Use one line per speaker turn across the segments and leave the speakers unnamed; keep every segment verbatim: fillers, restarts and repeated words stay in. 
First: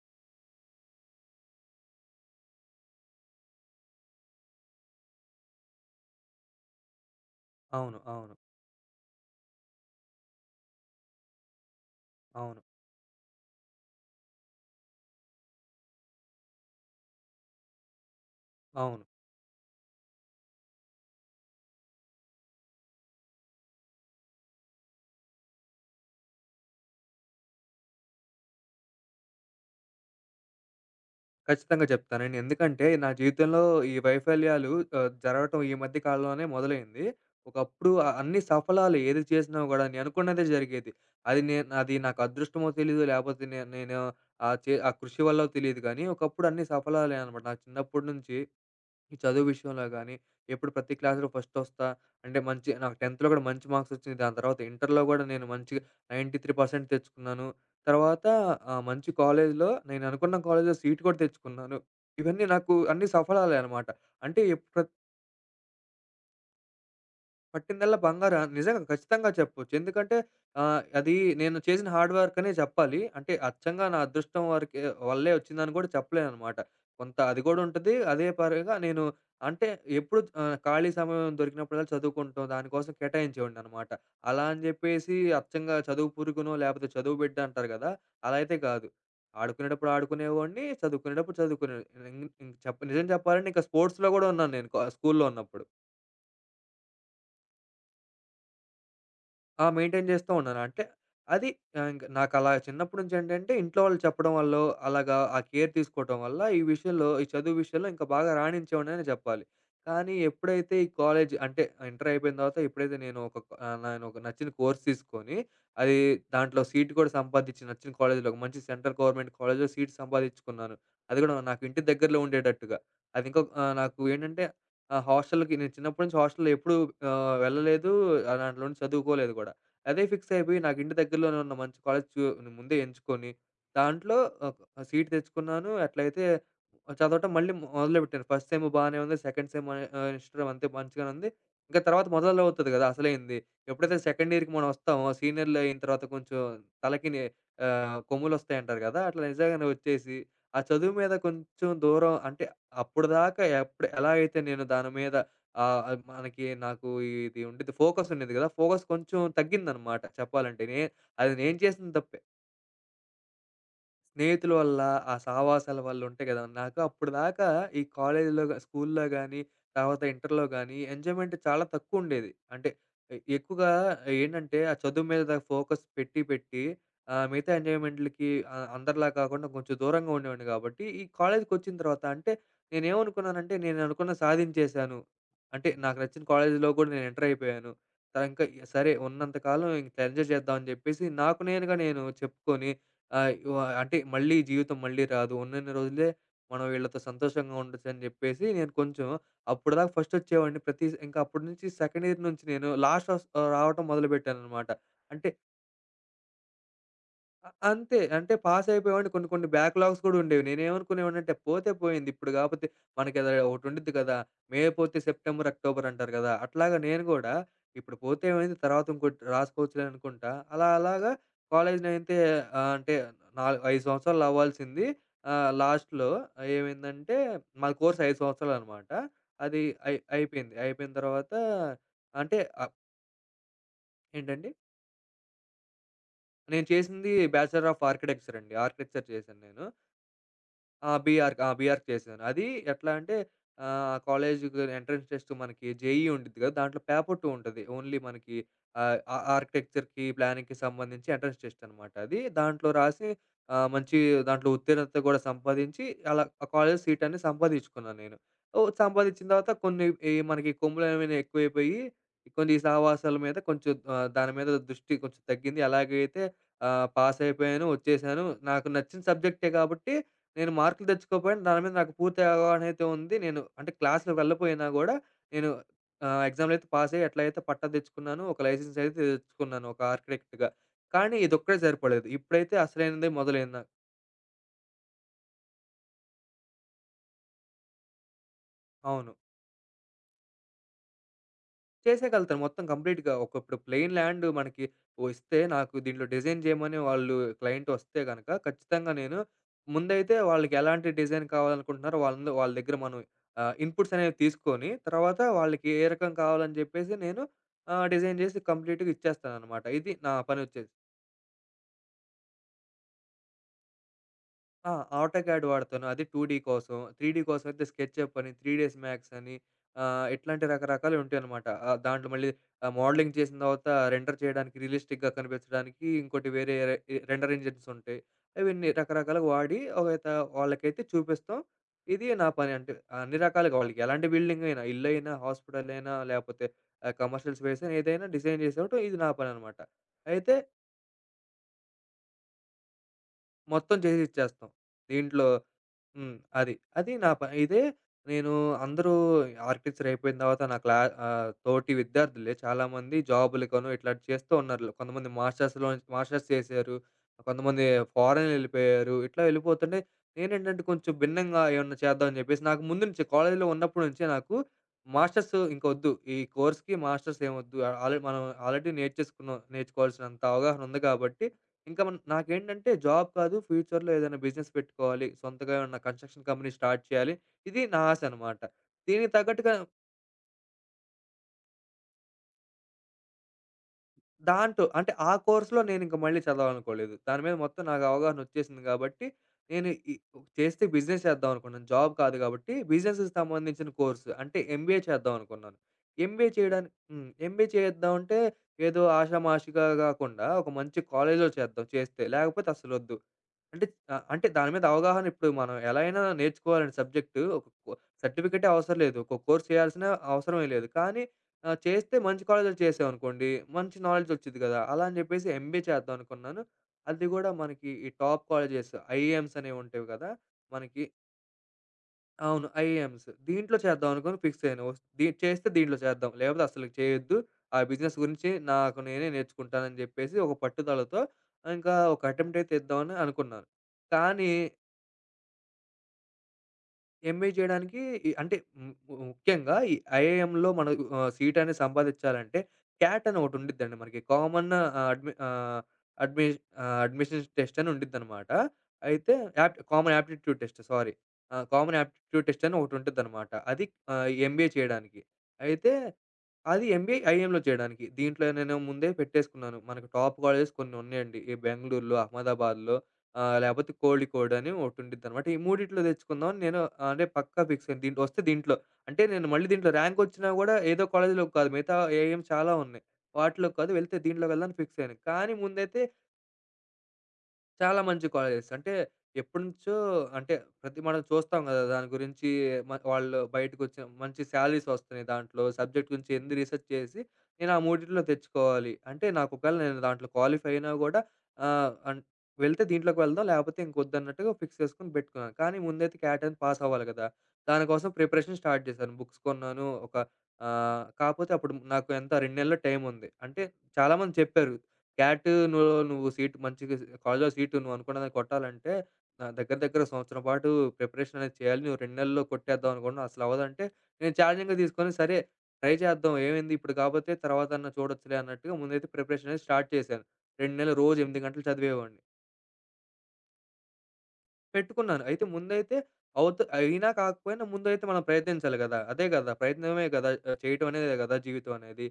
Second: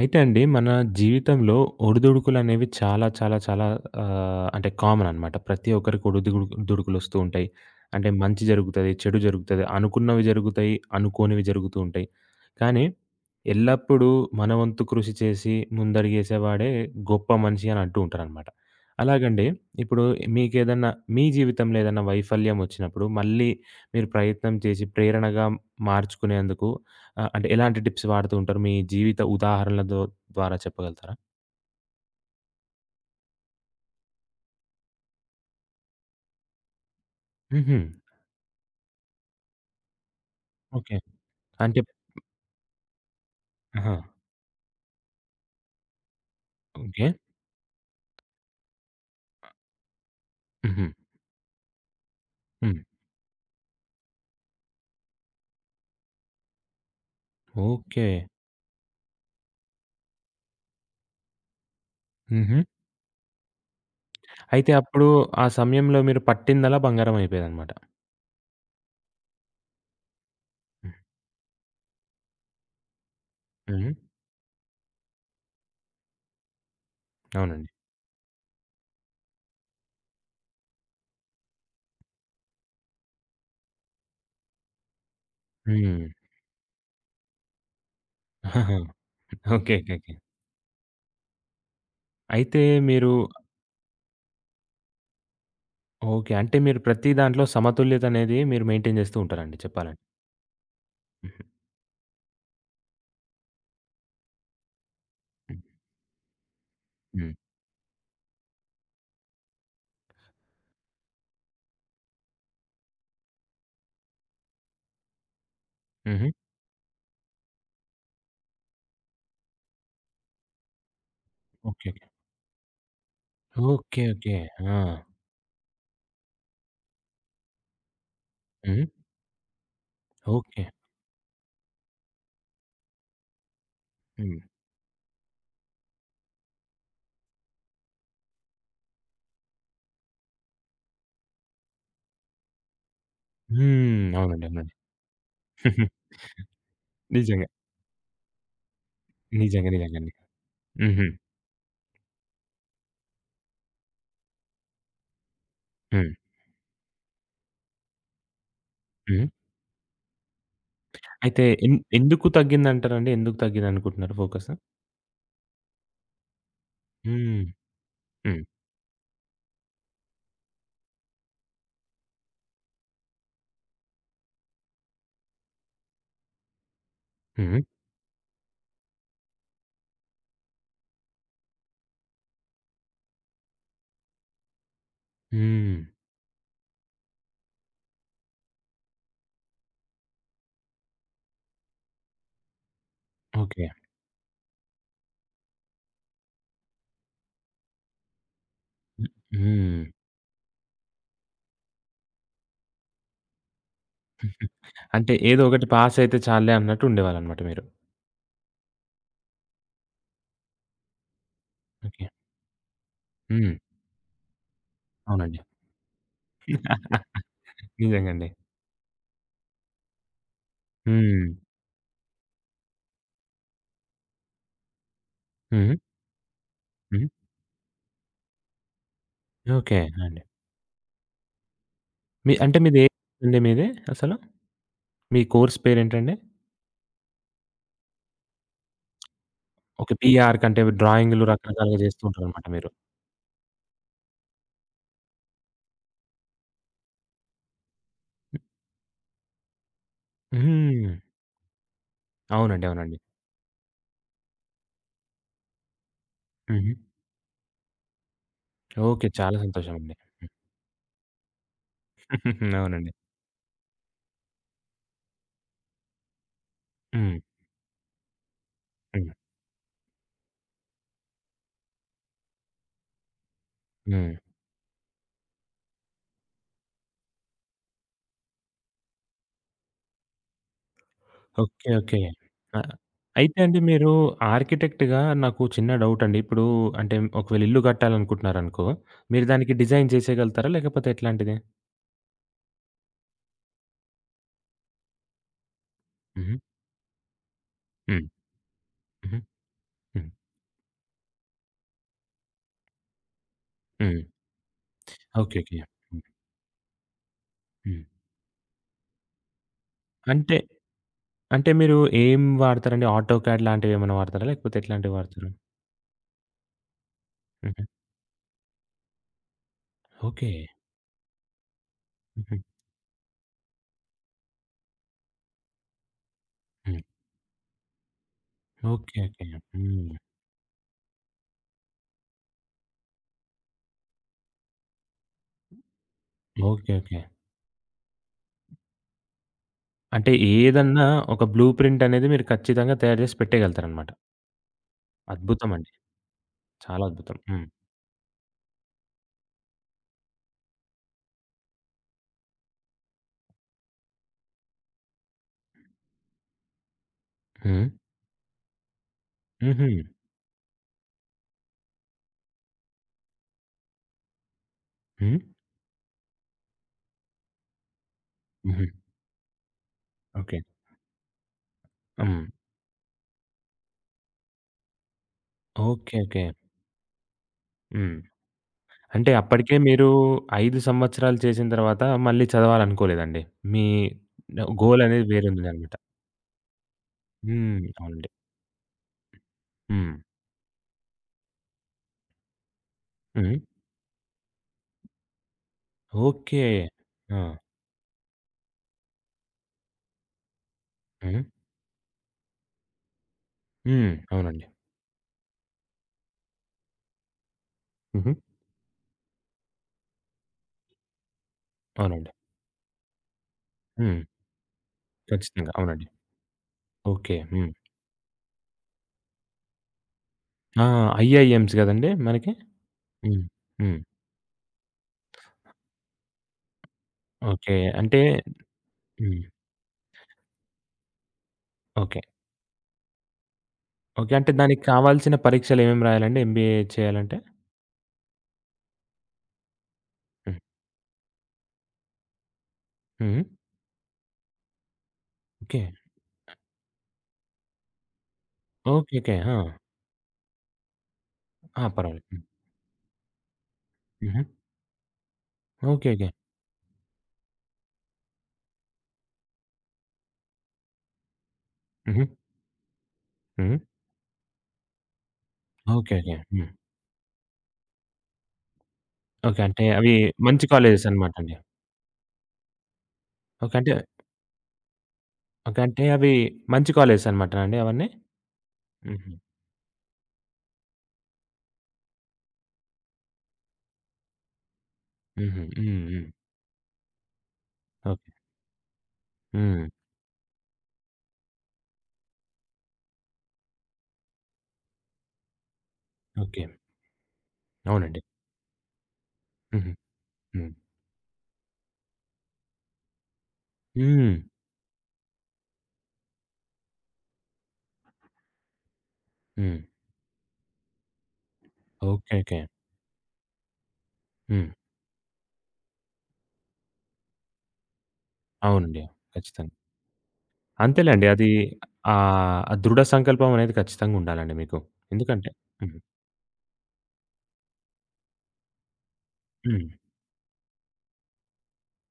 అయితే అండి మన జీవితంలో ఒడిదుడుకులనేవి చాలా చాలా చాలా ఆహ్, అంటే కామన్ అనమాట. ప్రతి ఒక్కరికి ఒడిదుడుకు దుడుకులొస్తూ ఉంటాయి.
అవును.
అంటే
అవును.
మంచి జరుగుతది, చెడు జరుగుతది, అనుకున్నవి జరుగుతాయి, అనుకోనివి జరుగుతూ ఉంటాయి.
అవును.
కానీ ఎల్లప్పుడూ మన వంతు కృషి చేసి ముందడుగేసేవాడే గొప్ప మనిషి అని అంటూ ఉంటారనమాట.
అవును.
అలాగండి ఇప్పుడు మీకేదన్నా మీ జీవితంలో ఏదన్నా వైఫల్యం ఒచ్చినప్పుడు మళ్ళీ మీరు ప్రయత్నం చేసి ప్రేరణగా మార్చుకునేందుకు ఆ! అంటే ఎలాంటి టిప్స్ వాడుతూ ఉంటారు? మీ జీవిత ఉదాహరణలతో ద్వారా చెప్పగలుగుతారా?
ఖచ్చితంగా చెప్తానండి. ఎందుకంటే, నా జీవితంలో ఈ వైఫల్యాలు ఆహ్, జరగటం ఈ మధ్య కాలంలోనే మొదలైంది.
హుహు.
ఒకప్పుడు అ అన్ని సఫలాలు ఏది చేసినా గూడా నేను అనుకున్నదే జరిగేది.
ఓకే.
అది నేను
అంటే
అది నాకు అదృష్టమో తెలీదు, లేపోతే నే
ఆహా!
నేను ఆ చే ఆ కృషి వల్లో తెలీదు గానీ, ఒకప్పుడు అన్ని
ఓకే.
సఫలాలే అనమాట. నాకు చిన్నప్పటి నుంచి ఈ చదువు విషయంలో గానీ, ఎప్పుడు
హుహు.
ప్రతి క్లాస్‌లో ఫస్ట్ వస్తా, అంటే మంచి
హ్మ్.
నాకు 10థ్‌లో కూడా మంచి మార్క్స్ వచ్చినియి. దాని తర్వాత ఇంటర్‌లో కూడా నేను మంచిగా తొంభై మూడు శాతం తెచ్చుకున్నాను.
ఓకే.
తర్వాత ఆహ్, మంచి కాలేజ్‌లో నేను అనుకున్న కాలేజ్‌లో సీట్ కూడా తెచ్చుకున్నాను. ఇవన్నీ
హుహు.
నాకు అన్నీ సఫలాలే అనమాట. అంటే ఎప్
అయితే అప్పుడు ఆ సమయంలో మీరు పట్టిందల్లా బంగారం అయిపోయేదనమాట.
పట్టిందల్లా బంగారం. నిజంగా ఖచ్చితంగా చెప్పొచ్చు. ఎందుకంటే ఆహ్,
హ్మ్.
అది నేను చేసిన హార్డ్ వర్క్ అనే చెప్పాలి. అంటే అచ్చంగా
హ్మ్.
నా అదృష్టం వరకే వల్లే వచ్చిందని కూడా చెప్పలేననమాట. కొంత అది కూడా
అవునండి.
ఉంటది. అదే పరంగా నేను అంటే ఎప్పుడు ఆహ్, ఖాళీ సమయం దొరికినప్పుడల్లా చదువుకుంటాం. దానికోసం కేటాయించేవాడిననమాట. అలా అని చెప్పేసి అచ్చంగా
హ్మ్.
చదువు పురుగునో లేకపోతే చదువు బిడ్డ అంటారు కదా! అలా అయితే కాదు.
ఓకే.
ఆడుకునేటప్పుడు
ఓకే. ఓకే.
ఆడుకునేవాడిని, చదువుకునేటప్పుడు చదువుకునే ఇం ఇంక
అయితే
చెప్ప నిజం
మీరు
చెప్పాలంటే ఇంకా స్పోర్ట్స్‌లో కూడా ఉన్నాను నేను కా స్కూల్లో ఉన్నప్పుడు.
ఓకే. అంటే మీరు ప్రతి దాంట్లో సమతుల్యత అనేది మీరు మెయింటైన్ చేస్తూ ఉంటారండి
ఆ!
చెప్పాలంటే.
మెయింటైన్ చేస్తూ ఉన్నాను. అంటే
హుహు.
అది ఆహ్, ఇంక నాకు అలా చిన్నప్పటి నుంచి ఏంటంటే ఇంట్లో వాళ్ళు చెప్పడం వల్లో, అలాగా ఆ
హ్మ్.
కేర్ తీసుకోవటం వల్ల ఈ విషయంలో, ఈ
హ్మ్.
చదువు విషయంలో ఇంకా బాగా రాణించేవాడిననే చెప్పాలి. కానీ ఎప్పుడైతే ఈ కాలేజ్ అంటే ఇంటర్ అయిపోయిన తర్వాత ఎప్పుడైతే నేను ఒక ఆహ్, నేను ఒక నచ్చిన కోర్స్ తీసుకొని, అది
హుహు.
దాంట్లో సీట్ కూడా సంపాదించి నచ్చిన కాలేజ్‌లో ఒక మంచి సెంట్రల్ గవర్నమెంట్ కాలేజ్‌లో సీట్ సంపాదించుకున్నాను. అది కూడా నాకు ఇంటి
ఓకే. ఓకే.
దగ్గరలో ఉండేటట్టుగా. అది ఇంకా ఆహ్, నాకు
ఓకే. ఓకే.
ఏంటంటే
ఆ!
ఆ! హాస్టల్‌కి నేను చిన్నప్పటి నుంచి హాస్టల్‌లో ఎప్పుడూ ఆహ్, వెళ్ళలేదు. ఆహ్, దాంట్లో నుంచి
హ్మ్.
చదువుకోలేదు కూడా. అదే ఫిక్స్ అయిపోయి
ఓకే.
నాకు ఇంటి దగ్గరలోనే ఉన్న మంచి కాలేజ్ చూ ముందే ఎంచుకొని, దాంట్లో
హ్మ్.
ఆహ్, సీట్ తెచ్చుకున్నాను. అట్లయితే చదవటం మళ్ళీ మొదలుపెట్టాను. ఫస్ట్ సెమ్ బానే ఉంది. సెకండ్ సెమ్ ఆహ్, ఇష్టం అంతే మంచిగానే ఉంది. ఇంకా తర్వాత మొదలవుతది కదా! అసలైంది. ఎప్పుడైతే
హ్మ్.
సెకండ్
అవునండి.
ఇయర్‌కి మనం
అవునండి.
వస్తామో, సీనియర్‌లు అయిన తర్వాత కొంచెం తలకి
నిజంగా.
ఆహ్, కొమ్ములొస్తాయంటారు కదా! అట్లా నిజంగానే
నిజంగా. నిజంగండి.
వచ్చేసి, ఆ చదువు
హుహు.
మీద కొంచెం దూరం అంటే అప్పటిదాకా ఎప్పుడు ఎలా అయితే నేను దాని మీద ఆహ్, ఆహ్,
హ్మ్.
మనకి నాకు ఇది ఉండిద్ది ఫోకస్ ఉండిద్ది గదా! ఫోకస్ కొంచెం
హ్మ్.
తగ్గిందనమాట చెప్పాలంటే. నే అది
అయితే
నేను
ఎన్
చేసిన తప్పే.
ఎందుకు తగ్గిందంటారండి? ఎందుకు తగ్గిందనుకుంటున్నారు ఫోకస్?
స్నేహితుల వల్ల, ఆ సావాసాల వల్ల ఉంటాయి గదా! నాకు
హ్మ్.
అప్పటిదాకా ఈ
హ్మ్.
కాలేజీలో గా స్కూల్లో గానీ, తర్వాత ఇంటర్‌లో గానీ ఎంజాయ్‌మెంట్ చాలా తక్కువుండేది. అంటే ఎ ఎక్కువగా ఏంటంటే, ఆ చదువు మీద ఫోకస్ పెట్టి పెట్టి ఆహ్, మిగతా
హ్మ్.
ఎంజాయ్‌మెంట్‌లకి ఆహ్, అందరిలా కాకుండా కొంచెం దూరంగా ఉండేవాడిని కాబట్టి, ఈ కాలేజ్‌కొచ్చిన తర్వాత అంటే నేనేమనుకున్నానంటే, నేను అనుకున్నది సాధించేశాను. అంటే
హ్మ్.
నాకు నచ్చిన కాలేజీలో కూడా నేను ఎంటర్ అయిపోయాను. త ఇంకా సరే ఉన్నంత కాలం ఇంక ఎంజాయ్ చేద్దాం అని జెప్పేసి నాకు నేనుగా నేను చెప్పుకొని ఆహ్, వ
ఓకే.
అంటే మళ్ళీ జీవితం మళ్ళీ రాదు. ఉన్నన్ని రోజులే మనం వీళ్ళతో సంతోషంగా ఉండొచ్చని జెప్పేసి నేను కొంచెం
హ్మ్. హ్మ్.
అప్పటిదాకా ఫస్ట్ వచ్చేవాడిని. ప్రతి ఇంకా అప్పటి నుంచి సెకండ్ ఇయర్ నుంచి నేను లాస్ట్ వస్ ఆహ్, రావటం మొదలుపెట్టాననమాట.
అంటే
అంటే
ఏదో ఒకటి పాస్ అయితే చాలులే అన్నట్టు ఉండేవాళ్ళనమాట
అ
మీరు.
అంతే. అంటే పాస్ అయిపోయేవాడిని. కొన్ని కొన్ని బ్యాక్‌లాగ్స్ కూడా ఉండేవి. నేనేమనుకునేవాడినంటే పోతే
ఓకే.
పోయింది. ఇప్పుడు కాపోతే మనకి అది
హ్మ్.
ఒకటి ఉండిద్ది కదా! మే పోతే
అవునండి.
సెప్టెంబర్, అక్టోబర్ అంటారు కదా! అట్లాగా నేను కూడా ఇప్పుడు పోతే
నిజంగండి.
ఏమైంది తర్వాత ఇంకోటి రాసుకోవచ్చులే అనుకుంటా. అలా అలాగా
హ్మ్.
కాలేజ్ నైన్తే ఆహ్, అంటే నాలుగు, ఐదు సంవత్సరాలు అవ్వాల్సింది ఆహ్,
హ్మ్.
లాస్ట్‌లో
హ్మ్.
ఏమైందంటే మా కోర్స్ ఐదు సంవత్సరాలనమాట. అది
ఓకే.
అయి
అండి.
అయిపోయింది. అయిపోయిన తర్వాత
మీ
అంటే
అంటే
ఆహ్,
మీదే అండి మీది అసలు?
ఏంటండి?
మీ కోర్స్ పేరేంటండి?
నేను చేసింది బ్యాచలర్ ఆఫ్ ఆర్కిటెక్చర్ అండి. ఆర్కిటెక్చర్ చేశాను నేను.
ఓకే. పీఆర్‌కంటే
ఆ!
డ్రాయింగులు
బీఆర్‌కి. ఆ!
రకరకాలుగా
బీఆర్‌కి
జేస్తూ
చేశాను.
ఉంటారనమాట
అది
మీరు.
ఎట్లా అంటే ఆహ్, కాలేజీకి ఎంట్రన్స్ టెస్ట్ మనకి జేఈఈ ఉండిద్ది కదా! దాంట్లో పేపర్ టూ ఉంటది. ఓన్లీ మనకి ఆహ్, ఆ ఆర్కిటెక్చర్‌కి, ప్లానింగ్‌కి
హ్మ్.
సంబంధించి ఎంట్రన్స్ టెస్ట్ అనమాట అది.
అవునండి.
దాంట్లో
అవునండి.
రాసి ఆహ్, మంచి దాంట్లో ఉత్తీర్ణత కూడా సంపాదించి అలా ఆ
హుహు.
కాలేజ్ సీట్ అనేది సంపాదించుకున్నాను నేను. ఓ
ఓకే.
సంపాదించిన
చాలా
తర్వాత కొన్ని
సంతోషమండి.
ఈ మనకి కొమ్ములనేవి ఎక్కువైపోయి, కొన్ని ఈ
అవునండి.
సహవాసాల మీద కొంచెం ఆహ్, దాని మీద దృష్టి కొంచెం తగ్గింది. ఎలాగైతే ఆహ్,
హ్మ్.
పాస్ అయిపోయాను, వచ్చేసాను. నాకు నచ్చిన
హ్మ్.
సబ్జెక్టే కాబట్టి నేను మార్కులు తెచ్చుకోకపోయినా దాని మీద నాకు పూర్తి అవగాహన అయితే ఉంది. నేను అంటే క్లాస్‌లో
హ్మ్.
వెళ్ళపోయినా గూడా నేను ఆహ్, ఎగ్జామ్‌లో అయితే పాస్ అయ్యి ఎట్లయితే పట్టా తెచ్చుకున్నాను. ఒక లైసెన్స్ అయితే తెచ్చుకున్నాను ఒక ఆర్కిటెక్ట్‌గా. కానీ ఇదొక్కటే
ఓకే. ఓకే.
సరిపడలేదు. ఇప్పుడైతే
ఆ!
అసలైనదే
అయితే
మొదలైంది
అండి
నాకు.
మీరు ఆర్కిటెక్ట్‌గా నాకు చిన్న డౌటండి. ఇప్పుడు అంటే ఒకవేళ ఇల్లు కట్టాలనుకుంటున్నారనుకో,
అవును.
మీరు దానికి డిజైన్ చేసేయగలుగుతారా? లేకపోతే ఎట్లాంటిది?
చేసేయగలుగుతాను మొత్తం కంప్లీట్‌గా. ఒక ఇప్పుడు ప్లెయిన్ ల్యాండ్ మనకి ఓ ఇస్తే నాకు దీంట్లో
హుహు.
డిజైన్ చేయమని వాళ్ళు క్లయింట్ వస్తే
హ్మ్.
గనక ఖచ్చితంగా నేను
హుహు. హ్మ్.
ముందైతే వాళ్ళకి ఎలాంటి డిజైన్ కావాలనుకుంటున్నారో వాళ్ళంద వాళ్ళ దగ్గర మనం ఆహ్, ఇన్‌పుట్స్
హ్మ్.
అనేవి తీసుకొని తర్వాత
ఓకే. ఓకే. హ్మ్.
వాళ్ళకి ఏ రకం కావాలని చెప్పేసి నేను
హ్మ్.
ఆహ్, డిజైన్ చేసి కంప్లీట్‌గా ఇచ్చేస్తాననమాట. ఇది నా
అంటే,
పనొచ్చేసి.
అంటే మీరు ఏం వాడతారండి? ఆటో క్యాడ్ లాంటివేమన్నా వాడతారా? లేకపోతే
ఆ!
ఎట్లాంటివి వాడతారు?
ఆటోకాడ్ వాడతాను. అది 2డీ కోసం. 3డీ కోసం
హుహు.
అయితే స్కెచ్‌అప్ అని, త్రీ డేస్ మ్యాక్స్ అని ఆహ్,
ఓకే.
ఇట్లాంటి రకరకాలుంటాయనమాట. ఆహ్, దాంట్లో మళ్ళీ
హుహు.
ఆహ్, మోడలింగ్ చేసిన తర్వాత రెండర్ చేయడానికి రియలిస్టిక్‌గా కనిపించడానికి ఇంకోటి వేరే రె
హ్మ్.
రెండర్ ఇంజిన్స్ ఉంటాయి. అవన్నీ
ఓకే. ఓకే.
రకరకాలుగా వాడి
హ్మ్.
ఒకత వాళ్ళకైతే చూపిస్తాం. ఇది నా పని అంటే అన్ని రకాలుగా వాళ్ళకి ఎలాంటి బిల్డింగ్ అయినా ఇల్లైనా, హాస్పిటల్ అయినా లేకపోతే
ఓకే.
ఆహ్,
ఓకే.
కమర్షియల్ స్పేస్ అయినా ఏదైనా డిజైన్ చేసేయటం ఇది నా పననమాట.
అంటే
అయితే
ఏదన్నా ఒక బ్లూ ప్రింట్ అనేది మీరు ఖచ్చితంగా తయారు చేసి
మొత్తం
పెట్టేయగలుగుతారనమాట.
చేసి ఇచ్చేస్తాం. దీంట్లో
అద్భుతం అండి.
హ్మ్. అది.
చాలా
అది నా
అద్భుతం.
ప
హ్మ్.
ఇదే నేను అందరూ ఆర్కిటెక్చర్ అయిపోయిన తర్వాత నా క్లా ఆహ్, తోటి విద్యార్థులే చాలామంది జాబులకనో ఇట్లాంటి చేస్తూ ఉన్నారు. కొంతమంది మాస్టర్స్‌లో మాస్టర్స్ చేశారు. కొంతమంది
హ్మ్.
ఫారెన్ ఎళ్ళిపోయారు. ఇట్లా
హుహు.
వెళ్ళిపోతుంటే నేనేంటంటే కొంచెం భిన్నంగా ఏమన్నా చేద్దాం అని చెప్పేసి నాకు ముందు నుంచి కాలేజీలో ఉన్నప్పటి నుంచే నాకు
హ్మ్.
మాస్టర్స్ ఇంకొద్దు. ఈ కోర్స్‌కి మాస్టర్స్ ఏమొద్దు. ఆల్రెడీ మనం
హుహు.
ఆల్రెడీ నేర్చేసుకున్నాం. నేర్చుకోవాల్సినంత
ఓకే.
అవగాహన ఉంది కాబట్టి ఇంకా మన
హ్మ్.
నాకేంటంటే జాబ్ కాదు. ఫ్యూచర్‌లో ఏదైనా బిజినెస్ పెట్టుకోవాలి. సొంతగా ఏమన్నా
okay. Okay.
Construction company start చేయాలి. ఇది నా
హ్మ్.
ఆశ అనమాట. దీనికి
అంటే
తగ్గట్టుగా
అప్పటికే మీరు ఐదు సంవత్సరాలు చేసిన తర్వాత మళ్ళీ చదవాలనుకోలేదండి. మీ న
దాంట్లో
గోల్
అంటే
అనేది
ఆ
వేరే
కోర్స్‌లో
ఉందనమాట.
నేనింక మళ్ళీ చదవాలనుకోలేదు. దాని మీద మొత్తం
హ్మ్.
నాకు
అవునండి.
అవగాహన వచ్చేసింది కాబట్టి, నేను
హ్మ్.
ఈ చేస్తే బిజినెస్ చేద్దాం అనుకున్నాను. జాబ్ కాదు కాబట్టి బిజినెస్‌కి
హ్మ్.
సంబంధించిన కోర్స్ అంటే ఎంబీఏ చేద్దాం అనుకున్నాను. MBA
okay.
చేయడాని హ్మ్.
ఆ!
ఎంబీఏ చేద్దాం అంటే ఏదో ఆషామాషీగా గాకుండా ఒక మంచి
హ్మ్.
కాలేజ్‌లో చేద్దాం చేస్తే. లేకపోతే అసలొద్దు. అంటే
హ్మ్.
ఆహ్, అంటే
అవునండి.
దాని మీద అవగాహన ఇప్పుడు మనం ఎలా అయినా నేర్చుకోవాలండి సబ్జెక్టు. ఒక కో
హుహు.
సర్టిఫికేటే అవసరం లేదు. ఒక కోర్స్ చేయాల్సిన అవసరమే లేదు. కానీ ఆహ్, చేస్తే
అవునండి.
మంచి కాలేజ్‌లో చేసామనుకోండి, మంచి
హ్మ్.
నాలెడ్జ్ వచ్చిద్ది కదా! అలా అని చెప్పేసి
ఖచ్చితంగా.
ఎంబీఏ
అవునండి.
చేద్దాం అనుకున్నాను. అది
ఓకే.
కూడా
హ్మ్.
మనకి ఈ టాప్ కాలేజెస్ ఐఐఎమ్స్ అనేవి ఉంటాయి కదా!
ఆ!
మనకి
ఐఐఎమ్స్ గదండీ మనకి?
అవును. ఐఏఎమ్స్.
హ్మ్.
దీంట్లో
హ్మ్.
చేద్దాం అనుకోని ఫిక్స్ అయ్యాను. వస్ దీ చేస్తే దీంట్లో చేద్దాం. లేకపోతే అస్సలకి చేయొద్దు.
ఓకే.
ఆ బిజినెస్
అంటే
గురించి నాకు నేనే
హ్మ్.
నేర్చుకుంటానని జెప్పేసి ఒక పట్టుదలతో ఇంకా
ఓకే.
ఒక అటెంప్ట్ అయితే ఇద్దామని అనుకున్నాను.
ఓకే.
కానీ
అంటే దానికి కావాల్సిన పరీక్షలు ఏమేమి రాయాలండి? ఎంబీఏ చేయాలంటే?
ఎంబీఏ చేయడానికి ఈ అంటే ము ము- ముఖ్యంగా ఈ
హ్మ్.
ఐఐఎంలో మనం ఆహ్, సీట్ అనేది సంపాదించాలంటే క్యాట్ అని
హ్మ్.
ఒకటి ఉండిద్దండి మనకి. కామన్ అడ్మి ఆహ్,
ఓకే.
అడ్మి ఆహ్, అడ్మిషన్ టెస్ట్ అని ఉండిద్దనమాట.
ఓకే.
అయితే
ఓకే. ఆ!
App common aptitude test sorry. ఆ!
ఆ!
కామన్
పర్వాలేదు. హ్మ్.
యాప్టిట్యూడ్ టెస్ట్ అని ఒకటి ఉంటుందనమాట. అది ఆహ్,
హుహు.
ఎంబీఏ చేయడానికి. అయితే
ఓకే. ఓకే.
అది ఎంబీఏ ఐఎంలో చేయడానికి. దీంట్లో నేను ముందే పెట్టేసుకున్నాను. మనకు టాప్ కాలేజెస్ కొన్ని ఉన్నాయండి. ఈ బెంగుళూరులో,
హుహు.
అహ్మదాబాద్‌లో ఆహ్,
హ్మ్.
లేపోతే కోళికోడ్ అని ఒకటుండిద్దనమాట. ఈ మూడిట్లో
ఓకే. ఓకే.
తెచ్చుకుందాం అని
హ్మ్.
నేను ఆహ్, అంటే పక్కా ఫిక్స్ అయ్యాను. దీంట్లో వస్తే దీంట్లో. అంటే నేను
ఓకే.
మళ్ళీ
అంటే
దీంట్లో
అవి
ర్యాంక్ వచ్చినా
మంచి
గూడా
కాలేజెస్
ఏదో
అనమాట
కాలేజ్‌లోకి
అండి.
కాదు. మిగతా ఏఐఎమ్స్ చాలా ఉన్నాయి.
ఓకే.
వాటిలోకి
అంటే
కాదు వెళ్తే దీంట్లోకెళ్దామని ఫిక్స్ అయ్యాను. కానీ
ఓకే.
ముందైతే
అంటే అవి మంచి కాలేజెస్ అనమాటనా అండి
చాలా
అవన్నీ?
మంచి కాలేజెస్. అంటే
హుహు.
ఎప్పటినుంచో అంటే ప్రతి మనం చూస్తాం గదా! దాని గురించి మ వాళ్ళు బయటకొచ్చిన మంచి సాలరీస్ వస్తున్నాయి
హుహు.
దాంట్లో.
హ్మ్.
సబ్జెక్ట్
హ్మ్.
గురించి ఎన్ని రీసెర్చ్ చేసి నేను ఆ మూడిట్లో
ఓకే.
తెచ్చుకోవాలి. అంటే నాకు ఒకవేళ
హ్మ్.
నేను దాంట్లో క్వాలిఫై అయినా గూడా ఆహ్, అన్ వెళ్తే దీంట్లోకి వెళ్దాం లేపోతే ఇంకొద్దన్నట్టుగా ఫిక్స్ చేసుకొని పెట్టుకున్నాను. కానీ ముందైతే క్యాట్ అని
ఓకే.
పాస్ అవ్వాలి గదా! దానికోసం
అవునండి.
ప్రిపరేషన్ స్టార్ట్ చేశాను. బుక్స్ కొన్నాను.
హుహు.
ఒక
హ్మ్.
ఆహ్, కాపోతే అప్పుడు నాకు ఎంత రెండు నెలలు టైం ఉంది. అంటే
హ్మ్.
చాలామంది చెప్పారు క్యాటు నువ్వు నువ్వు సీట్ మంచిగా కాలేజ్‌లో సీటు నువ్వు అనుకున్నదాన్ని కొట్టాలంటే ఆహ్, దగ్గర
హ్మ్.
దగ్గర సంవత్సరం పాటు ప్రిపరేషన్ అనేది చేయాలి. నువ్వు రెండు
ఓకే.
నెలల్లో
ఓకే.
కొట్టేద్దాం అనుకున్నావు. అసలు అవ్వదంటే నేను
హ్మ్.
ఛాలెంజింగ్‌గా తీసుకొని సరే ట్రై చేద్దాం. ఏమైంది ఇప్పుడు కాకపోతే తర్వాతన్నా చూడొచ్చులే అన్నట్టుగా
అవునండి.
ముందైతే ప్రిపరేషన్ అనేది
ఖచ్చితంగా.
స్టార్ట్ చేశాను. రెండు నెలలు రోజు
అంతేలేండి.
ఎనిమిది
అది
గంటలు చదివేవాడిని.
ఆహ్, ఆ దృఢ సంకల్పం అనేది ఖచ్చితంగా ఉండాలండి మీకు.
పెట్టుకున్నాను. అయితే
ఎందుకంటే
ముందైతే
హ్మ్.
అవుత్ అయినా కాకపోయినా ముందైతే మనం ప్రయత్నించాలి గదా! అదే గదా!
హ్మ్.
ప్రయత్నమే గదా! ఆహ్, చేయటం అనేదే గదా! జీవితం అనేది.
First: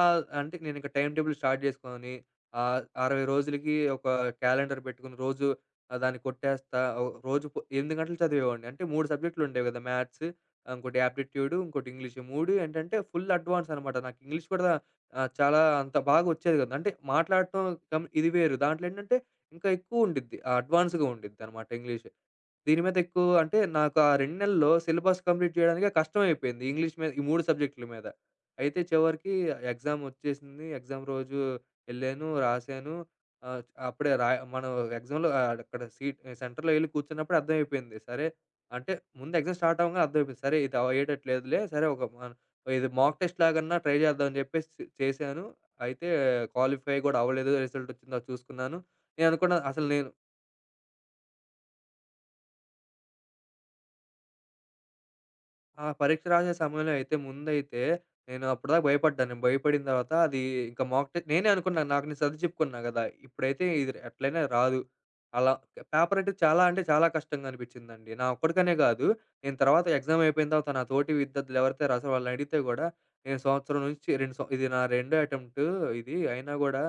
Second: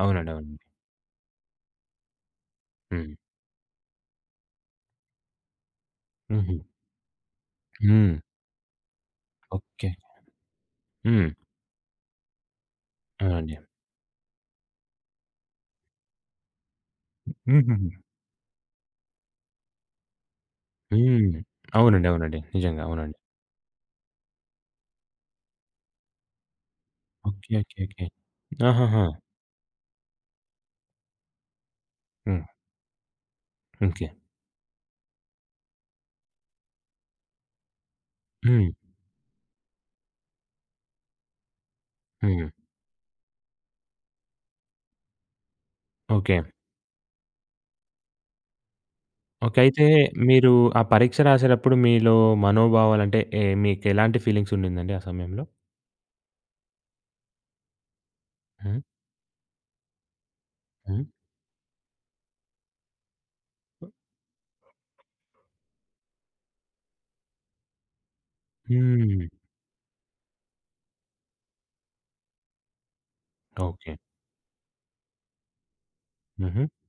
ఆహ్,
అవునండి.
అంటే
అవునండి.
నేనింక టైమ్ టేబుల్ స్టార్ట్ జేసుకొని ఆహ్,
హ్మ్.
అరవై రోజులకి ఒక క్యాలెండర్ పెట్టుకొని రోజు ఆహ్, దాన్ని
హుహు.
కొట్టేస్తా. ఓ రోజు పొ ఎనిమిది
హ్మ్.
గంటలు చదివేవాడిని. అంటే మూడు సబ్జెక్టులుండేవి గదా!
ఓకే.
మ్యాథ్స్, ఆహ్, ఇంకోటి
హ్మ్.
యాప్టిట్యూడ్, ఇంకోటి ఇంగ్లీష్. ఈ మూడు ఏంటంటే ఫుల్
అవునండి.
అడ్వాన్స్ అనమాట. నాకు ఇంగ్లీష్ కూడా ఆహ్, చాలా అంత బాగొచ్చేది గాదు. అంటే మాట్లాడటం
హుహుహు.
కం ఇది వేరు. దాంట్లో ఏంటంటే ఇంకా ఎక్కువుండిద్ది. ఆహ్, అడ్వాన్స్‌గా
హ్మ్.
ఉండిద్దనమాట ఇంగ్లీష్.
అవునండి. అవునండి.
దీని
నిజంగా.
మీద
అవునండి.
ఎక్కువ అంటే నాకు ఆ రెండు నెలల్లో సిలబస్ కంప్లీట్ చేయడానికే కష్టమైపోయింది. ఇంగ్లీష్ మీద ఈ మూడు
ఓకే. ఓకే.
సబ్జెక్టుల
ఓకే.
మీద. అయితే
ఆహాహా!
చివరికి ఎగ్జామ్ ఒచ్చేసింది. ఎగ్జామ్ రోజు ఎళ్ళాను,
హ్మ్.
రాసాను. ఆహ్,
ఓకే.
అప్పుడే రా మనం ఎగ్జామ్‌లో ఆహ్, అక్కడ సీట్ సెంటర్‌లో ఎళ్లి కూర్చున్నప్పుడే అర్థమైపోయింది. సరే
హ్మ్.
అంటే ముందు ఎగ్జామ్ స్టార్ట్ అవ్వంగానే అర్థమైపోయింది. సరే ఇది అయ్యేటట్లేదులే. సరే ఒక మన
హ్మ్.
ఇది మాక్ టెస్ట్ లాగన్నా ట్రై చేద్దాం అని చెప్పేసి చేశాను. అయితే
ఓకే.
క్వాలిఫై గూడా అవ్వలేదు. రిజల్ట్ ఒచ్చిందా చూసుకున్నాను. నేననుకున్నా
ఓకే. అయితే
అసలు నేను
మీరు ఆ పరీక్ష రాసేటప్పుడు మీలో మనోభావాలు అంటే ఏ మీకెలాంటి ఫీలింగ్స్ ఉండిందండి ఆ సమయంలో?
ఆ పరీక్ష రాసే సమయంలో అయితే ముందైతే నేను
హ్మ్.
అప్పటిదాకా భయపడ్డాను. నేను భయపడిన తర్వాత అది ఇంకా
హ్మ్.
మాక్ టె నేనే అనుకున్నాను. నాకు నేను సర్ది చెప్పుకున్నా గదా! ఇప్పుడైతే ఇది ఎట్లైనా రాదు. అలా పేపర్ అంటే చాలా అంటే చాలా కష్టంగా అనిపించిందండి. నా ఒక్కడికనే గాదు.
హ్మ్.
నేను తర్వాత ఎగ్జామ్ అయిపోయిన తర్వాత నా తోటి విద్యార్థులు ఎవరైతే రాసారో వాళ్ళని అడిగితే గూడా నేను సంవత్సరం
ఓకే.
నుంచి రెండు సం ఇది నా రెండో అటెంప్ట్ ఇది. అయినా
హుహు.
గూడా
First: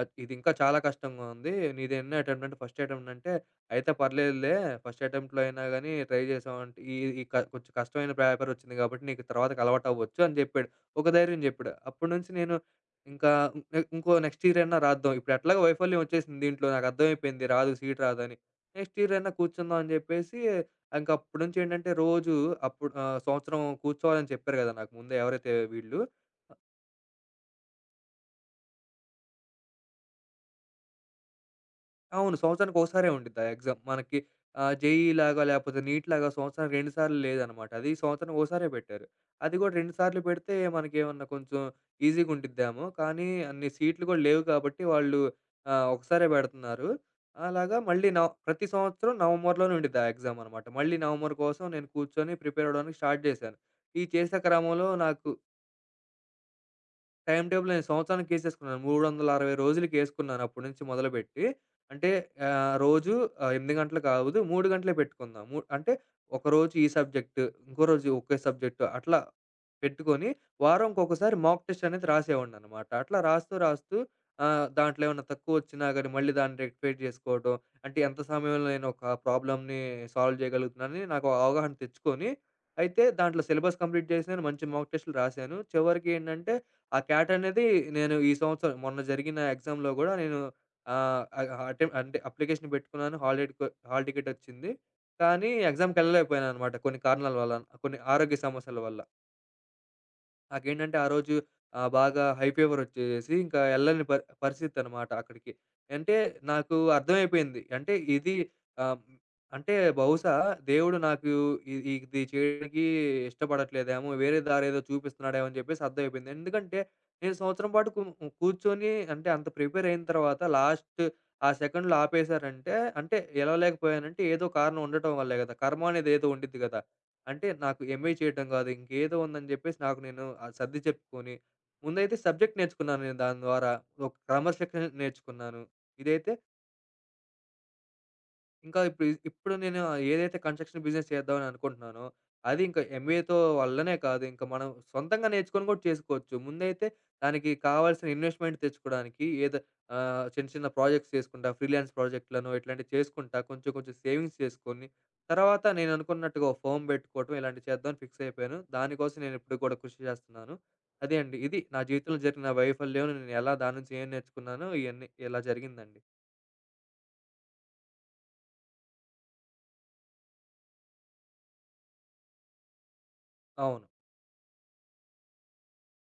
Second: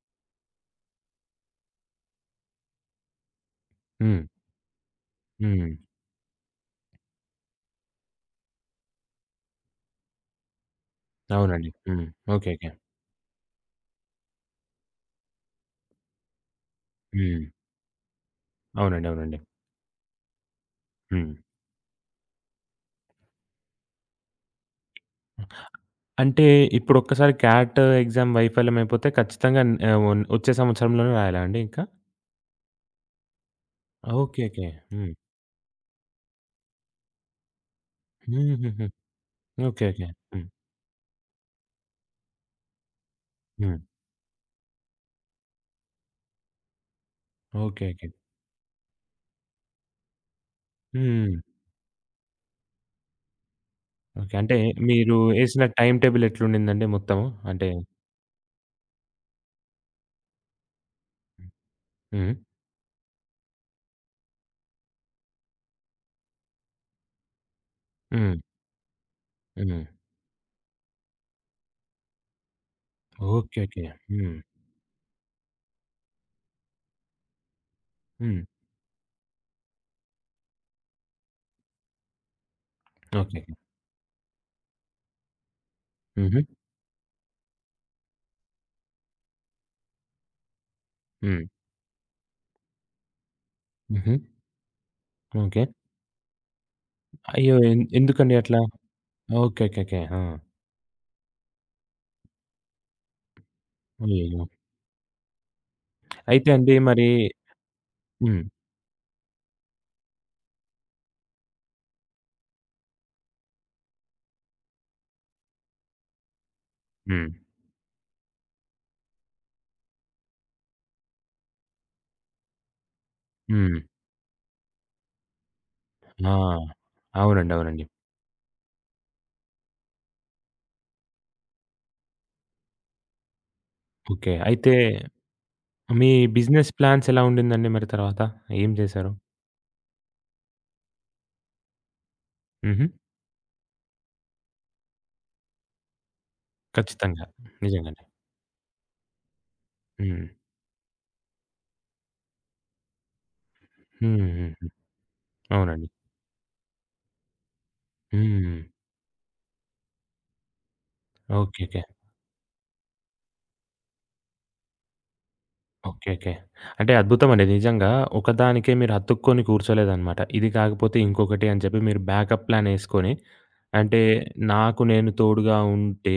ఆహ్, ఇది ఇంకా చాలా కష్టంగా ఉంది. నీది ఎన్నో అటెంప్ట్ అంటే ఫస్ట్ అటెంప్ట్ అంటే అయితే
హ్మ్.
పర్లేదులే. ఫస్ట్ అటెంప్ట్‌లో అయినా
హ్మ్.
గాని ట్రై చేసావంటే ఈ ఈ క కొంచెం కష్టమైన పేపర్ వచ్చింది కాబట్టి నీకు తర్వాతకి అలవాటవ్వచ్చు అని చెప్పాడు. ఒక ధైర్యం
అవునండి.
చెప్పాడు.
హ్మ్.
అప్పటినుంచి
ఓకే.
నేను
ఓకే.
ఇంకా నె ఇంకో నెక్స్ట్ ఇయర్ అయినా రాద్దాం. ఇప్పుడు ఎట్లాగో వైఫల్యం వచ్చేసింది దీంట్లో నాకు
హ్మ్.
అర్థమైపోయింది రాదు సీట్ రాదని. నెక్స్ట్
అవునండి.
ఇయర్ అయినా
అవునండి.
కూర్చుందాం అని చెప్పేసి ఇంక
హ్మ్.
అప్పటినుంచి ఏంటంటే రోజు అప్పుడు ఆహ్, సంవత్సరం కూర్చోవాలని చెప్పారు కదా! నాకు ముందే ఎవరైతే వీళ్ళు.
అంటే ఇప్పుడొక్కసారి క్యాట్ ఎగ్జామ్ వైఫల్యమైపోతే ఖచ్చితంగా న్ ఆహ్, ఒన్ వచ్చే సంవత్సరంలోనే రాయాలా అండి ఇంకా?
అవును. సంవత్సరానికి ఒకసారే ఉండిద్ది ఆ ఎగ్జామ్. మనకి
ఓకే. ఓకే.
ఆహ్, జేఈఈ
హ్మ్.
లాగా లేపోతే నీట్ లాగా సంవత్సరానికి రెండు సార్లు లేదనమాట. అది సంవత్సరానికి ఒకసారే
హుహుహు.
పెట్టారు. అది కూడా
ఓకే.
రెండు
ఓకే.
సార్లు
హ్మ్.
పెడితే మనకేమన్నా కొంచెం ఈజీగా ఉండిద్దేమో. కానీ అన్ని
హ్మ్.
సీట్లు కూడా లేవు కాబట్టి వాళ్ళు ఆహ్, ఒకసారే పెడుతున్నారు. అలాగా
ఓకే. ఓకే.
మళ్ళీ నవ ప్రతి సంవత్సరం నవంబర్‌లోనే ఉండిద్ది ఆ ఎగ్జామ్ అనమాట. మళ్ళీ నవంబర్
హ్మ్.
కోసం నేను కూర్చొని ప్రిపేర్ అవ్వడానికి స్టార్ట్ చేశాను. ఈ
ఓకే.
చేసే
అంటే
క్రమంలో
మీరు
నాకు
ఏసిన టైమ్ టేబుల్ ఎట్లుండిందండి మొత్తము?
టైమ్
అంటే
టేబుల్ నేను సంవత్సరానికేసేసుకున్నాను. మూడు వందల అరవై రోజులకేసుకున్నాను అప్పటి నుంచి మొదలుపెట్టి. అంటే
హ్మ్.
ఆహ్, రోజు ఆహ్, ఎనిమిది గంటలు కాదు మూడు గంటలే పెట్టుకుందాం. ము అంటే ఒకరోజు ఈ సబ్జెక్టు, ఇంకో రోజు ఒకే
హ్మ్.
సబ్జెక్టు అట్లా
హ్మ్.
పెట్టుకొని వారంకొకసారి మాక్ టెస్ట్ అనేది రాసేవాడిననమాట. అట్లా రాస్తూ
ఓకే. ఓకే.
రాస్తూ
హ్మ్.
ఆహ్, దాంట్లో ఏమన్నా తక్కువొచ్చినా గానీ మళ్ళీ దాన్ని రెక్టిఫై చేసుకోవటం. అంటే ఎంత
హ్మ్.
సమయంలో నేను ఒక ప్రాబ్లమ్‌ని సాల్వ్ చేయగలుగుతున్నానని నాకు అవగాహన తెచ్చుకొని, అయితే
ఓకే.
దాంట్లో సిలబస్ కంప్లీట్ చేశాను. మంచి మాక్ టెస్ట్‌లు రాశాను. చివరికి
హుహు.
ఏంటంటే ఆ క్యాట్ అనేది నేను ఈ సంవత్సరం మొన్న జరిగిన ఎగ్జామ్‌లో గూడా నేను ఆహ్,
హ్మ్.
ఆహ్, అటెం అంటే అప్లికేషన్ పెట్టుకున్నాను. హాల్ టికెట్ హాల్
హుహు.
టికెట్ వచ్చింది. కానీ
ఓకే.
ఎగ్జామ్‌కెళ్ళలేకపోయాననమాట కొన్ని కారణాల
అయ్యో!
వల్ల.
ఎన్
కొన్ని
ఎందుకండి
ఆరోగ్య
అట్లా?
సమస్యల వల్ల.
ఓకే. ఓకే. ఓకే. ఆ!
నాకేంటంటే ఆ రోజు ఆహ్, బాగా హై ఫీవర్ వచ్చేసేసి ఇంకా ఎళ్ళని ప
అయ్యయ్యో!
పరిస్థితనమాట అక్కడికి. అంటే
అయితే అండి
నాకు
మరి
అర్థమైపోయింది. అంటే ఇది
హ్మ్.
ఆహ్, అంటే బహుశా దేవుడు నాకు ఇ ఇ- ఇది చేయడానికి ఇష్టపడట్లేదేమో, వేరే దారేదో చూపిస్తున్నాడేమో అని చెప్పేసి అర్థమైపోయింది. ఎందుకంటే
హ్మ్.
నేను సంవత్సరం పాటు కు కూర్చొని అంటే అంత ప్రిపేర్ అయిన తర్వాత లాస్ట్ ఆ సెకండ్‌లో ఆపేశారంటే, అంటే
హ్మ్.
ఎలవలేకపోయానంటే ఏదో కారణం ఉండటం వల్లే కదా! కర్మ అనేది ఏదో
ఆ!
ఉండిద్ది కదా! అంటే
అవునండి.
నాకు
అవునండి.
ఎంఏ చేయటం కాదు. ఇంకేదో ఉందని జెప్పేసి నాకు నేను ఆహ్, సర్ది చెప్పుకొని, ముందైతే సబ్జెక్ట్ నేర్చుకున్నాను నేను దాని ద్వారా. ఒక
ఓకే. అయితే
క్రమశిక్షణ నేర్చుకున్నాను.
మీ
ఇదైతే
బిజినెస్ ప్లాన్స్ ఎలా ఉండిందండి మరి తర్వాత? ఏం
ఇంకా ఇప్పుడు
చేశారు?
ఇప్పుడు నేను ఏదైతే కన్స్ట్రక్షన్ బిజినెస్ చేద్దామని అనుకుంటున్నానో, అది ఇంకా
హుహు.
ఎంబీఏతో వల్లనే కాదు. ఇంకా మనం సొంతంగా నేర్చుకొని కూడా చేసుకోవచ్చు. ముందైతే
ఖచ్చితంగా.
దానికి
నిజంగానే.
కావాల్సిన ఇన్వెస్ట్‌మెంట్ తెచ్చుకోవడానికి ఏదో
హ్మ్.
ఆహ్, చిన్న చిన్న ప్రాజెక్ట్స్ చేసుకుంటా, ఫ్రీలాన్స్ ప్రాజెక్ట్‌లను ఇట్లాంటివి చేసుకుంటా, కొంచెం కొంచెం
హ్మ్.
సేవింగ్స్
హ్మ్. హ్మ్.
చేసుకొని, తర్వాత
అవునండి.
నేను అనుకున్నట్టుగా ఒక ఫర్మ్ పెట్టుకోవటం ఇలాంటివి చేద్దామని ఫిక్స్
హ్మ్.
అయిపోయాను. దానికోసం నేను ఇప్పటికి కూడా కృషి చేస్తున్నాను. అదే అండి. ఇది
ఓకే.
నా
ఓకే.
జీవితంలో జరిగిన వైఫల్యం. నేను ఎలా దాని నుంచి ఏం నేర్చుకున్నానో ఇయన్నీ ఇలా జరిగిందండి.
ఓకే. ఓకే. అంటే అద్భుతమండి. నిజంగా ఒకదానికే మీరు అతుక్కొని కూర్చోలేదనమాట. ఇది కాకపోతే ఇంకొకటి అని చెప్పి మీరు బ్యాకప్ ప్లాన్ ఏసుకొని,
అవును.
అంటే నాకు నేను తోడుగా ఉంటే,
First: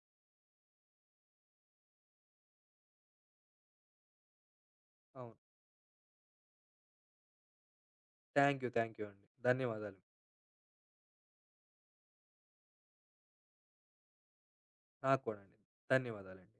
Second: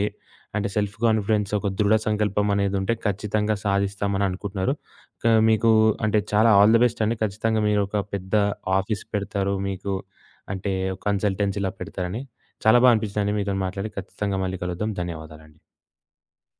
అంటే సెల్ఫ్ కాన్ఫిడెన్స్ ఒక దృఢ సంకల్పం అనేదుంటే ఖచ్చితంగా సాధిస్తామని అనుకుంటున్నారు. క
అవును.
మీకు అంటే చాలా ఆల్ ది బెస్ట్ అండి. ఖచ్చితంగా మీరు ఒక పెద్ద
thank you. Thank
office
you అండి.
పెడతారు. మీకు
ధన్యవాదాలు.
అంటే కన్సల్టెన్సీలా పెడతారని. చాలా బా అనిపించిందండి మీతోని మాట్లాడి. ఖచ్చితంగా మళ్ళీ కలుద్దాం.
నాకు కూడా అండి.
ధన్యవాదాలండి.
ధన్యవాదాలండి.